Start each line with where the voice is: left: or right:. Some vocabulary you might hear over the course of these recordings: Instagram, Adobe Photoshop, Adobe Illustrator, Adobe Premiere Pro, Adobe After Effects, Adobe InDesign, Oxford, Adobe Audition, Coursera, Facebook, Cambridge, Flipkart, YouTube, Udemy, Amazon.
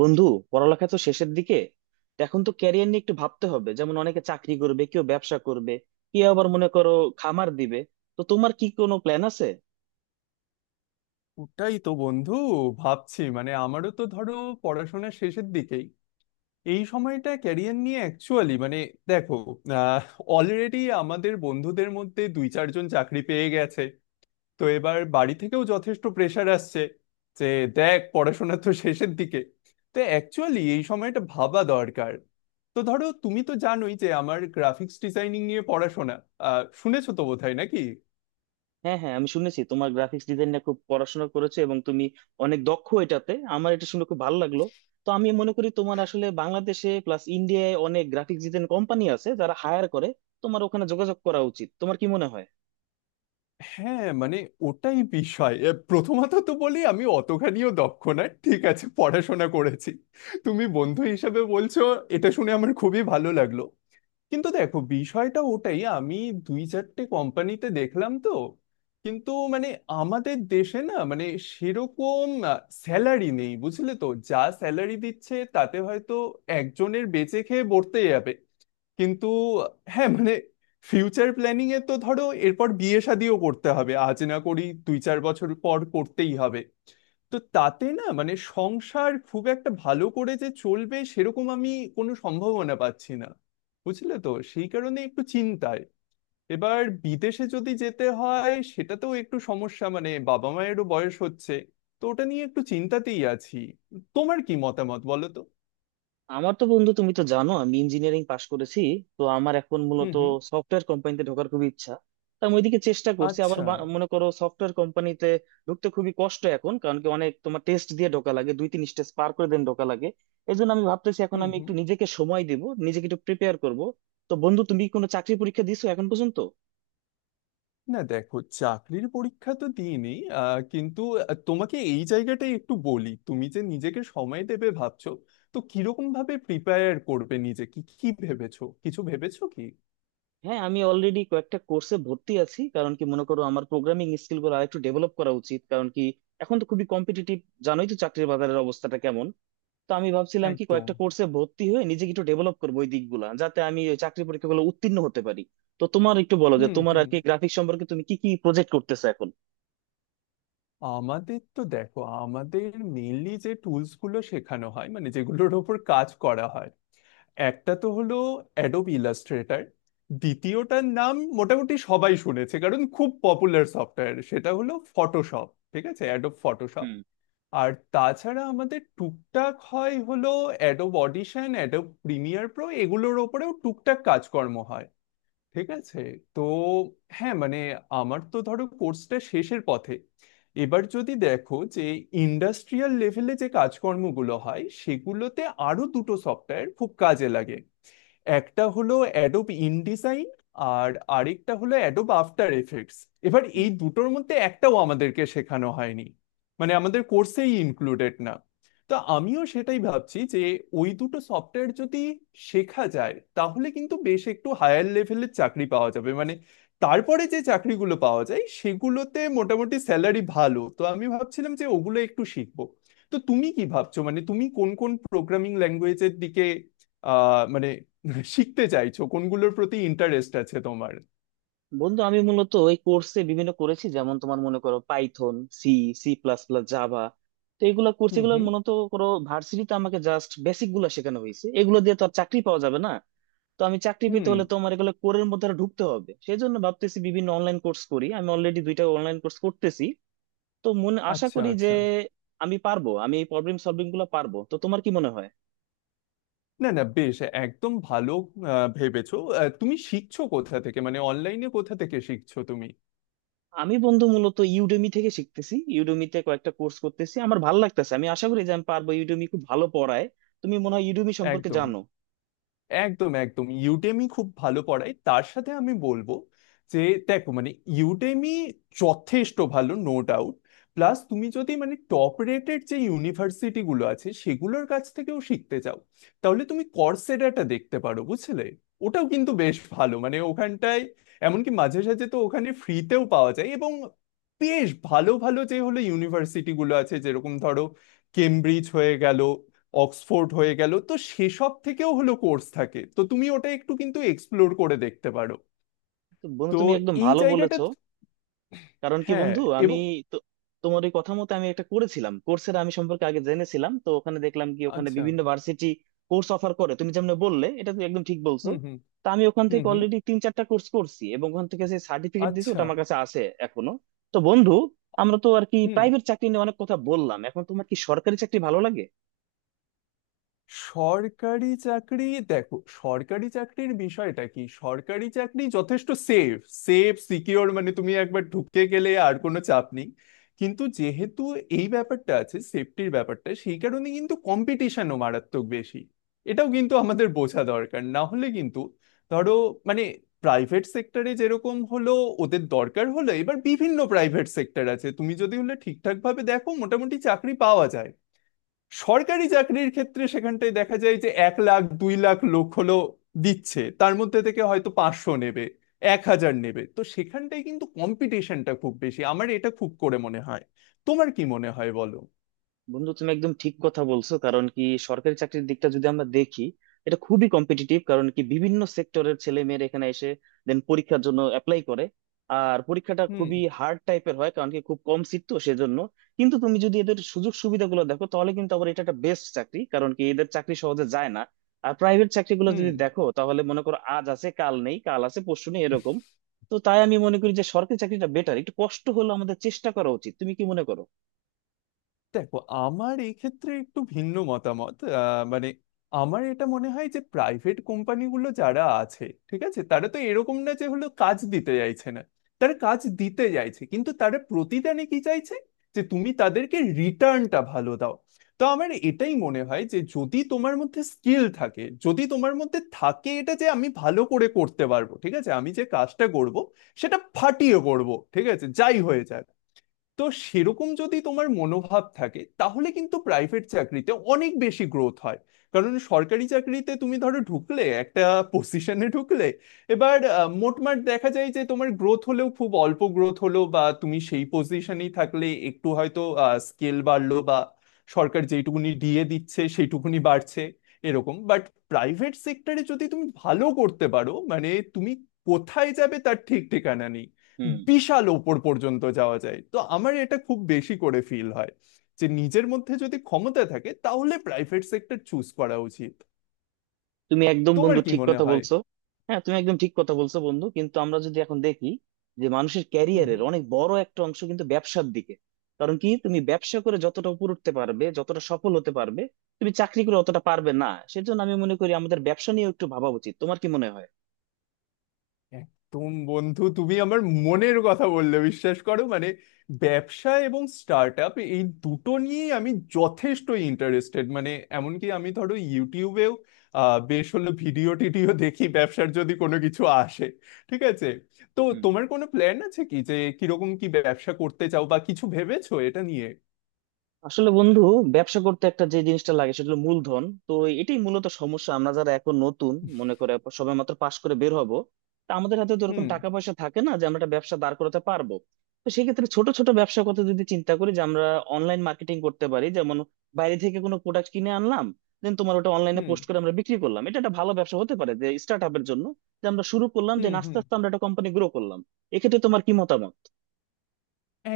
right: বন্ধু, পড়ালেখা তো শেষের দিকে। তো এখন তো ক্যারিয়ার নিয়ে একটু ভাবতে হবে। যেমন অনেকে চাকরি করবে, কেউ ব্যবসা করবে, কেউ আবার মনে করো খামার দিবে। তো তোমার কি কোনো প্ল্যান আছে?
left: ওটাই তো বন্ধু, ভাবছি। মানে, আমারও তো ধরো পড়াশোনা শেষের দিকেই। এই সময়টা ক্যারিয়ার নিয়ে অ্যাকচুয়ালি মানে দেখো, অলরেডি আমাদের বন্ধুদের মধ্যে 2-4 জন চাকরি পেয়ে গেছে। তো এবার বাড়ি থেকেও যথেষ্ট প্রেশার আসছে যে দেখ, পড়াশোনা তো শেষের দিকে, তো অ্যাকচুয়ালি এই সময়টা ভাবা দরকার। তো ধরো, তুমি তো জানোই যে আমার গ্রাফিক্স ডিজাইনিং নিয়ে পড়াশোনা। শুনেছো তো বোধহয় নাকি?
right: হ্যাঁ হ্যাঁ, আমি শুনেছি তোমার গ্রাফিক্স ডিজাইন নিয়ে খুব পড়াশোনা করেছো এবং তুমি অনেক দক্ষ এটাতে। আমার এটা শুনে খুব ভালো লাগলো। তো আমি মনে করি তোমার আসলে, বাংলাদেশে প্লাস ইন্ডিয়ায় অনেক গ্রাফিক্স ডিজাইন কোম্পানি আছে যারা হায়ার করে, তোমার ওখানে যোগাযোগ করা উচিত। তোমার কি মনে হয়?
left: হ্যাঁ মানে ওটাই বিষয়, প্রথমত তো বলি, আমি অতখানিও দক্ষ না। ঠিক আছে, পড়াশোনা করেছি। তুমি বন্ধু হিসাবে বলছো, এটা শুনে আমার খুবই ভালো লাগলো। কিন্তু দেখো, বিষয়টা ওটাই। আমি 2-4টে কোম্পানিতে দেখলাম তো, কিন্তু মানে আমাদের দেশে না মানে সেরকম স্যালারি নেই। বুঝলে তো, যা স্যালারি দিচ্ছে তাতে হয়তো একজনের বেঁচে খেয়ে বর্তে যাবে। কিন্তু হ্যাঁ মানে, ফিউচার প্ল্যানিং এ তো ধরো এরপর বিয়ে শাদিও করতে হবে। আজ না করি, 2-4 বছর পর করতেই হবে। তো তাতে না মানে সংসার খুব একটা ভালো করে যে চলবে সেরকম আমি কোনো সম্ভাবনা পাচ্ছি না। বুঝলে তো, সেই কারণে একটু চিন্তায়। এবার বিদেশে যদি যেতে হয় সেটাতেও একটু সমস্যা, মানে বাবা মায়েরও বয়স হচ্ছে। তো ওটা নিয়ে একটু চিন্তাতেই আছি। তোমার কি মতামত বলো তো?
right: আমার তো বন্ধু, তুমি তো জানো আমি ইঞ্জিনিয়ারিং পাশ করেছি। তো আমার এখন
left: হুম
right: মূলত
left: হুম।
right: সফটওয়্যার কোম্পানিতে ঢোকার খুব ইচ্ছা। তা আমি ওইদিকে চেষ্টা করছি আবার।
left: আচ্ছা।
right: মনে করো সফটওয়্যার কোম্পানিতে ঢুকতে খুবই কষ্ট এখন। কারণ কি, অনেক তোমার টেস্ট দিয়ে ঢোকা লাগে, দুই তিন স্টেজ পার করে দেন ঢোকা লাগে। এই জন্য আমি ভাবতেছি এখন
left: হুম
right: আমি
left: হুম।
right: একটু নিজেকে সময় দিব, নিজেকে একটু প্রিপেয়ার করব। তো বন্ধু, তুমি কোনো চাকরি পরীক্ষা দিছো এখন পর্যন্ত?
left: না দেখো, চাকরির পরীক্ষা তো দিইনি। কিন্তু তোমাকে এই জায়গাটাই একটু বলি, তুমি যে নিজেকে সময় দেবে ভাবছো, তো কিরকম ভাবে প্রিপেয়ার করবে নিজে? কি কি ভেবেছো, কিছু ভেবেছো কি?
right: হ্যাঁ, আমি অলরেডি কয়েকটা কোর্সে ভর্তি আছি। কারণ কি, মনে করো আমার প্রোগ্রামিং স্কিল গুলো আরেকটু ডেভেলপ করা উচিত। কারণ কি, এখন তো খুবই কম্পিটিটিভ, জানোই তো চাকরির বাজারের অবস্থাটা কেমন। তো আমি ভাবছিলাম কি, কয়েকটা
left: একদম।
right: কোর্সে ভর্তি হয়ে নিজেকে একটু ডেভেলপ করবো ওই দিকগুলা, যাতে আমি ওই চাকরি পরীক্ষাগুলো উত্তীর্ণ হতে পারি। তো তোমার একটু বলো যে,
left: হুম
right: তোমার আর
left: হুম।
right: কি গ্রাফিক্স সম্পর্কে, তুমি কি কি প্রজেক্ট করতেছো এখন?
left: আমাদের তো দেখো, আমাদের মেইনলি যে টুলস গুলো শেখানো হয়, মানে যেগুলোর ওপর কাজ করা হয়, একটা তো হলো অ্যাডোব ইলাস্ট্রেটর। দ্বিতীয়টার নাম মোটামুটি সবাই শুনেছে কারণ খুব পপুলার সফটওয়্যার, সেটা হলো ফটোশপ। ঠিক আছে, অ্যাডোব ফটোশপ।
right: হুম
left: আর তাছাড়া আমাদের টুকটাক হয় হলো Adobe Audition, Adobe Premiere Pro, এগুলোর ওপরেও টুকটাক কাজকর্ম হয়। ঠিক আছে। তো হ্যাঁ মানে, আমার তো ধরো কোর্সটা শেষের পথে। এবার যদি দেখো যে ইন্ডাস্ট্রিয়াল লেভেলে যে কাজকর্মগুলো হয় সেগুলোতে আরো দুটো সফটওয়্যার খুব কাজে লাগে। একটা হলো অ্যাডোব ইনডিজাইন, আর আরেকটা হলো অ্যাডোব আফটার এফেক্টস। এবার
right: হুম।
left: এই দুটোর মধ্যে একটাও আমাদেরকে শেখানো হয়নি, মানে আমাদের কোর্সেই ইনক্লুডেড না। তো আমিও সেটাই ভাবছি যে ওই দুটো সফটওয়্যার যদি শেখা যায় তাহলে কিন্তু বেশ একটু হায়ার লেভেলের চাকরি পাওয়া যাবে। মানে তারপরে যে চাকরিগুলো পাওয়া যায় সেগুলোতে মোটামুটি স্যালারি ভালো, তো আমি ভাবছিলাম যে ওগুলো একটু শিখবো। তো তুমি কি ভাবছো মানে তুমি কোন কোন প্রোগ্রামিং ল্যাঙ্গুয়েজের দিকে মানে শিখতে চাইছো? কোনগুলোর প্রতি ইন্টারেস্ট আছে তোমার?
right: বন্ধু, আমি মূলত এই কোর্সে বিভিন্ন করেছি, যেমন তোমার মনে করো Python, C, C plus plus, Java. তো এগুলো কোর্স,
left: হুম
right: এগুলো
left: হুম।
right: মূলত করো ভার্সিটিতে আমাকে জাস্ট বেসিক গুলো শেখানো হয়েছে। এগুলো দিয়ে তো আর চাকরি পাওয়া যাবে না। তো আমি চাকরি পেতে
left: হুম।
right: হলে তোমার এগুলো কোরের মধ্যে আরো ঢুকতে হবে। সেই জন্য ভাবতেছি বিভিন্ন অনলাইন কোর্স করি। আমি অলরেডি দুইটা অনলাইন কোর্স করতেছি। তো মনে আশা
left: আচ্ছা
right: করি যে
left: আচ্ছা।
right: আমি পারবো, আমি এই প্রবলেম সলভিং গুলো পারবো। তো তোমার কি মনে হয়?
left: না না, বেশ, একদম ভালো। ভেবেছো? তুমি শিখছো কোথা থেকে, মানে অনলাইনে কোথা থেকে শিখছো তুমি?
right: আমি বন্ধু মূলত ইউডেমি থেকে শিখতেছি। ইউডেমিতে কয়েকটা কোর্স করতেছি, আমার ভালো লাগতেছে। আমি আশা করি যে আমি পারবো। ইউডেমি খুব ভালো পড়ায়, তুমি মনে হয় ইউডেমি সম্পর্কে
left: একদম,
right: জানো।
left: একদম। একদম, ইউডেমি খুব ভালো পড়ায়। তার সাথে আমি বলবো যে দেখো মানে ইউডেমি যথেষ্ট ভালো, নো ডাউট। প্লাস তুমি যদি মানে টপ রেটেড যে ইউনিভার্সিটি গুলো আছে সেগুলোর কাছ থেকেও শিখতে চাও, তাহলে তুমি কর্সেডাটা দেখতে পারো, বুঝলে। ওটাও কিন্তু বেশ ভালো, মানে ওখানটায় এমনকি মাঝে সাঝে তো ওখানে ফ্রিতেও পাওয়া যায়। এবং বেশ ভালো ভালো যে হলো ইউনিভার্সিটি গুলো আছে, যেরকম ধরো কেমব্রিজ হয়ে গেল, অক্সফোর্ড হয়ে গেল, তো সেসব থেকেও হলো কোর্স থাকে। তো তুমি ওটা একটু কিন্তু এক্সপ্লোর করে দেখতে পারো।
right: তো বন্ধু,
left: তো
right: তুমি একদম
left: এই
right: ভালো
left: জায়গাটা।
right: বলেছো। কারণ কি
left: হ্যাঁ।
right: বন্ধু, আমি
left: এবং।
right: তো, তোমার ওই কথা মতো আমি একটা করেছিলাম কোর্সের, আমি সম্পর্কে আগে জেনেছিলাম। তো ওখানে দেখলাম কি, ওখানে
left: আচ্ছা।
right: বিভিন্ন ভার্সিটি কোর্স অফার করে, তুমি যেমন বললে, এটা তুমি একদম ঠিক বলছো।
left: হুম হুম।
right: তা আমি ওখান
left: হুম
right: থেকে
left: হুম।
right: অলরেডি তিন চারটা কোর্স করছি, এবং ওখান থেকে যে সার্টিফিকেট দিছি
left: আচ্ছা।
right: ওটা আমার কাছে আছে এখনো। তো বন্ধু, আমরা তো আর কি
left: হুম।
right: প্রাইভেট চাকরি নিয়ে অনেক কথা বললাম, এখন তোমার কি সরকারি চাকরি ভালো লাগে?
left: সরকারি চাকরি। দেখো, সরকারি চাকরির বিষয়টা কি, সরকারি চাকরি যথেষ্ট সেফ, সেফ সিকিওর। মানে তুমি একবার ঢুকে গেলে আর কোনো চাপ নেই। কিন্তু যেহেতু এই ব্যাপারটা আছে, সেফটির ব্যাপারটা, সেই কারণে কিন্তু কম্পিটিশনও মারাত্মক বেশি। এটাও কিন্তু আমাদের বোঝা দরকার, না হলে কিন্তু ধরো মানে প্রাইভেট সেক্টরে যেরকম হলো ওদের দরকার হলো, এবার বিভিন্ন প্রাইভেট সেক্টর আছে, তুমি যদি হলে ঠিকঠাক ভাবে দেখো মোটামুটি চাকরি পাওয়া যায়। সরকারি চাকরির ক্ষেত্রে সেখানটায় দেখা যায় যে 1-2 লাখ লোক হলো দিচ্ছে, তার মধ্যে থেকে হয়তো 500 নেবে, 1,000 নেবে। তো সেখানটায় কিন্তু কম্পিটিশনটা খুব বেশি, আমার এটা খুব করে মনে হয়। তোমার কি মনে হয় বলো?
right: বন্ধু, তুমি একদম ঠিক কথা বলছো। কারণ কি, সরকারি চাকরির দিকটা যদি আমরা দেখি, এটা খুবই কম্পিটিটিভ। কারণ কি, বিভিন্ন সেক্টরের ছেলে মেয়েরা এখানে এসে দেন পরীক্ষার জন্য অ্যাপ্লাই করে। আর পরীক্ষাটা
left: হুম
right: খুবই হার্ড টাইপের হয়, কারণ কি খুব কম সিট, তো সেজন্য। কিন্তু তুমি যদি এদের সুযোগ সুবিধাগুলো দেখো, তাহলে কিন্তু আবার এটা একটা বেস্ট চাকরি। কারণ কি, এদের চাকরি সহজে যায় না। আর প্রাইভেট চাকরিগুলো
left: হুম।
right: যদি দেখো, তাহলে মনে করো আজ আছে কাল নেই, কাল আছে পরশু নেই, এরকম। তো তাই আমি মনে করি যে সরকারি চাকরিটা বেটার, একটু কষ্ট হলেও আমাদের চেষ্টা করা উচিত। তুমি কি মনে করো?
left: দেখো, আমার এই ক্ষেত্রে একটু ভিন্ন মতামত। মানে আমার এটা মনে হয় যে প্রাইভেট কোম্পানিগুলো যারা আছে, ঠিক আছে, তারা তো এরকম না যে হলো কাজ দিতে চাইছে না, তারা কাজ দিতে চাইছে, কিন্তু তারা প্রতিদানে কি চাইছে, যে তুমি তাদেরকে রিটার্নটা ভালো দাও। তো আমার এটাই মনে হয় যে যদি তোমার মধ্যে স্কিল থাকে, যদি তোমার মধ্যে থাকে এটা যে আমি ভালো করে করতে পারবো, ঠিক আছে, আমি যে কাজটা করব সেটা ফাটিয়ে করব, ঠিক আছে, যাই হয়ে যাক। তো সেরকম যদি তোমার মনোভাব থাকে তাহলে কিন্তু প্রাইভেট চাকরিতে অনেক বেশি গ্রোথ হয়। কারণ সরকারি চাকরিতে তুমি ধরো ঢুকলে একটা পজিশনে ঢুকলে, এবার মোটমাট দেখা যায় যে তোমার গ্রোথ হলেও খুব অল্প গ্রোথ হলো, বা তুমি সেই পজিশনেই থাকলে, একটু হয়তো স্কেল বাড়লো, বা সরকার যেটুকুনি দিয়ে দিচ্ছে সেইটুকুনি বাড়ছে এরকম। বাট প্রাইভেট সেক্টরে যদি তুমি ভালো করতে পারো মানে তুমি কোথায় যাবে তার ঠিক ঠিকানা নেই,
right: হুম।
left: বিশাল ওপর পর্যন্ত যাওয়া যায়। তো আমার এটা খুব বেশি করে ফিল হয় যে নিজের মধ্যে যদি ক্ষমতা থাকে তাহলে প্রাইভেট সেক্টর চুজ করা উচিত।
right: তুমি একদম
left: তোমার
right: বন্ধু
left: কি
right: ঠিক
left: মনে
right: কথা
left: হয়?
right: বলছো। হ্যাঁ, তুমি একদম ঠিক কথা বলছো বন্ধু। কিন্তু আমরা যদি এখন দেখি যে, মানুষের
left: হুম,
right: ক্যারিয়ারের
left: হুম।
right: অনেক বড় একটা অংশ কিন্তু ব্যবসার দিকে। কারণ কি, তুমি ব্যবসা করে যতটা উপর উঠতে পারবে, যতটা সফল হতে পারবে, তুমি চাকরি করে অতটা পারবে না। সেজন্য আমি মনে করি আমাদের ব্যবসা নিয়ে একটু ভাবা উচিত। তোমার কি মনে হয়?
left: একদম বন্ধু, তুমি আমার মনের কথা বললে, বিশ্বাস করো। মানে ব্যবসা এবং স্টার্ট আপ, এই দুটো নিয়েই আমি যথেষ্ট ইন্টারেস্টেড। মানে এমনকি আমি ধরো ইউটিউবেও বেশ হলো ভিডিও টিডিও দেখি, ব্যবসার যদি কোনো কিছু আসে। ঠিক আছে। তো
right: হুম।
left: তোমার কোনো প্ল্যান আছে কি যে কিরকম কি ব্যবসা করতে চাও, বা কিছু ভেবেছো এটা নিয়ে?
right: আসলে বন্ধু, ব্যবসা করতে একটা যে জিনিসটা লাগে সেটা হলো মূলধন। তো এটাই মূলত সমস্যা, আমরা যারা এখন নতুন, মনে করে সবেমাত্র পাশ করে বের হব, তা আমাদের হাতে তো এরকম
left: হুম
right: টাকা পয়সা থাকে না যে আমরা একটা ব্যবসা দাঁড় করাতে পারবো। তো সেক্ষেত্রে ছোট ছোট ব্যবসার কথা যদি চিন্তা করি, যে আমরা অনলাইন মার্কেটিং করতে পারি। যেমন বাইরে থেকে কোনো প্রোডাক্ট কিনে আনলাম, দেন তোমার ওটা অনলাইনে
left: হুম।
right: পোস্ট করে আমরা বিক্রি করলাম, এটা একটা ভালো ব্যবসা হতে পারে যে স্টার্ট আপের জন্য। যে আমরা শুরু করলাম, যে
left: হুম
right: আস্তে
left: হুম।
right: আস্তে আমরা একটা কোম্পানি গ্রো করলাম। এক্ষেত্রে তোমার কি মতামত?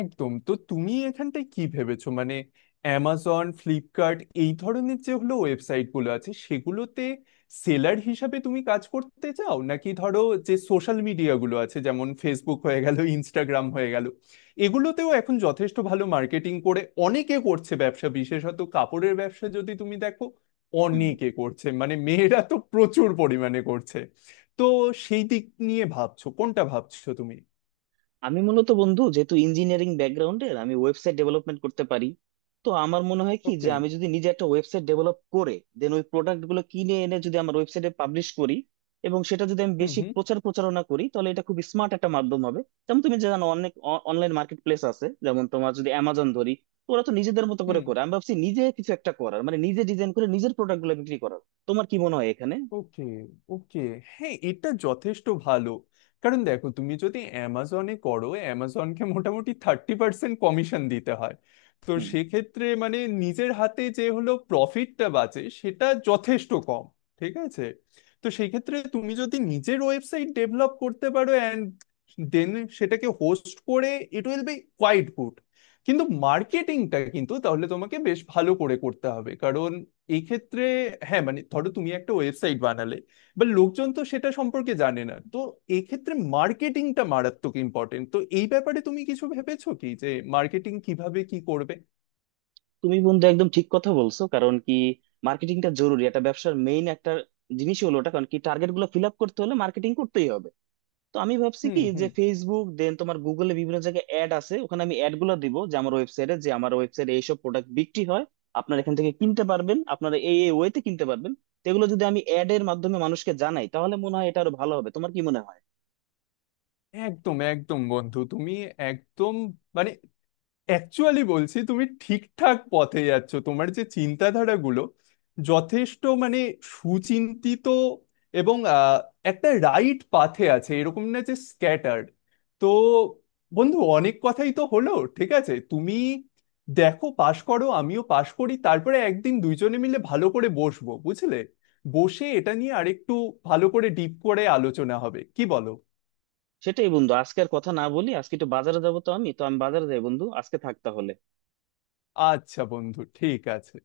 left: একদম। তো তুমি এখানটায় কি ভেবেছো, মানে অ্যামাজন, ফ্লিপকার্ট, এই ধরনের যে হলো ওয়েবসাইট গুলো আছে সেগুলোতে সেলার হিসাবে তুমি কাজ করতে চাও, নাকি ধরো যে সোশ্যাল মিডিয়া গুলো আছে, যেমন ফেসবুক হয়ে গেল, ইনস্টাগ্রাম হয়ে গেল, এগুলোতেও এখন যথেষ্ট ভালো মার্কেটিং করে অনেকে, করছে ব্যবসা। বিশেষত কাপড়ের ব্যবসা যদি তুমি দেখো,
right: হুম।
left: অনেকে করছে মানে মেয়েরা তো প্রচুর পরিমাণে করছে। তো সেই দিক নিয়ে ভাবছো? কোনটা ভাবছো তুমি?
right: আমি মূলত বন্ধু, যেহেতু ইঞ্জিনিয়ারিং ব্যাকগ্রাউন্ডের, আমি ওয়েবসাইট ডেভেলপমেন্ট করতে পারি। তো আমার মনে হয় কি যে,
left: ওকে।
right: আমি যদি নিজে একটা ওয়েবসাইট ডেভেলপ করে দেন ওই প্রোডাক্ট গুলো কিনে এনে যদি আমার ওয়েবসাইটে পাবলিশ করি, এবং সেটা যদি আমি
left: হুম
right: বেশি
left: হুম।
right: প্রচার প্রচারণা করি, তাহলে এটা খুব স্মার্ট একটা মাধ্যম হবে। যেমন তুমি জানো অনেক অনলাইন মার্কেট প্লেস আছে, যেমন তোমার যদি অ্যামাজন ধরি, তো ওরা তো নিজেদের মতো করে
left: হুম।
right: করে। আমি ভাবছি নিজে কিছু একটা করার, মানে নিজে ডিজাইন করে নিজের প্রোডাক্ট গুলো বিক্রি করার। তোমার কি মনে হয় এখানে?
left: ওকে, ওকে। হ্যাঁ, এটা যথেষ্ট ভালো। কারণ দেখো, তুমি যদি অ্যামাজনে করো, অ্যামাজনকে মোটামুটি 30% কমিশন দিতে হয়। তো
right: হুম।
left: সেক্ষেত্রে মানে নিজের হাতে যে হলো প্রফিটটা বাঁচে সেটা যথেষ্ট কম। ঠিক আছে। তো সেক্ষেত্রে তুমি যদি নিজের ওয়েবসাইট ডেভেলপ করতে পারো অ্যান্ড দেন সেটাকে হোস্ট করে, it will be quite good. কিন্তু মার্কেটিংটা কিন্তু তাহলে তোমাকে বেশ ভালো করে করতে হবে এই ক্ষেত্রে। হ্যাঁ মানে ধরো তুমি একটা ওয়েবসাইট বানালে, বা লোকজন তো সেটা সম্পর্কে জানে না। তো এই ক্ষেত্রে মার্কেটিংটা মারাত্মক ইম্পর্টেন্ট। তো এই ব্যাপারে তুমি কিছু ভেবেছো কি যে মার্কেটিং কিভাবে কি করবে?
right: তুমি বন্ধু একদম ঠিক কথা বলছো। কারণ কি, মার্কেটিংটা জরুরি, এটা ব্যবসার মেইন একটা জিনিসই হলো ওটা। কারণ কি, টার্গেট গুলো ফিল আপ করতে হলে মার্কেটিং করতেই হবে। তো আমি ভাবছি
left: হুম
right: কি যে,
left: হুম।
right: ফেসবুক দেন তোমার গুগলে বিভিন্ন জায়গায় অ্যাড আছে, ওখানে আমি অ্যাড গুলো দিব যে, আমার ওয়েবসাইটে, যে আমার ওয়েবসাইটে এইসব প্রোডাক্ট বিক্রি হয়, আপনারা এখান থেকে কিনতে পারবেন, আপনারা এই এই ওয়েতে কিনতে পারবেন। তো এগুলো যদি আমি অ্যাড এর মাধ্যমে মানুষকে জানাই, তাহলে মনে হয় এটা আরো ভালো হবে। তোমার কি মনে হয়?
left: একদম একদম বন্ধু, তুমি একদম মানে অ্যাকচুয়ালি বলছি, তুমি ঠিকঠাক পথে যাচ্ছ। তোমার যে চিন্তাধারাগুলো, যথেষ্ট মানে সুচিন্তিত এবং একটা রাইট পাথে আছে, এরকম না যে স্ক্যাটার্ড। তো বন্ধু, অনেক কথাই তো হলো। ঠিক আছে তুমি দেখো, পাশ করো, আমিও পাশ করি, তারপরে একদিন দুইজনে মিলে ভালো করে বসবো, বুঝলে। বসে এটা নিয়ে আরেকটু ভালো করে ডিপ করে আলোচনা হবে, কি বলো?
right: সেটাই বন্ধু, আজকে আর কথা না বলি। আজকে একটু বাজারে যাবো, তো আমি, তো আমি বাজারে যাই বন্ধু, আজকে থাক তাহলে।
left: আচ্ছা বন্ধু, ঠিক আছে।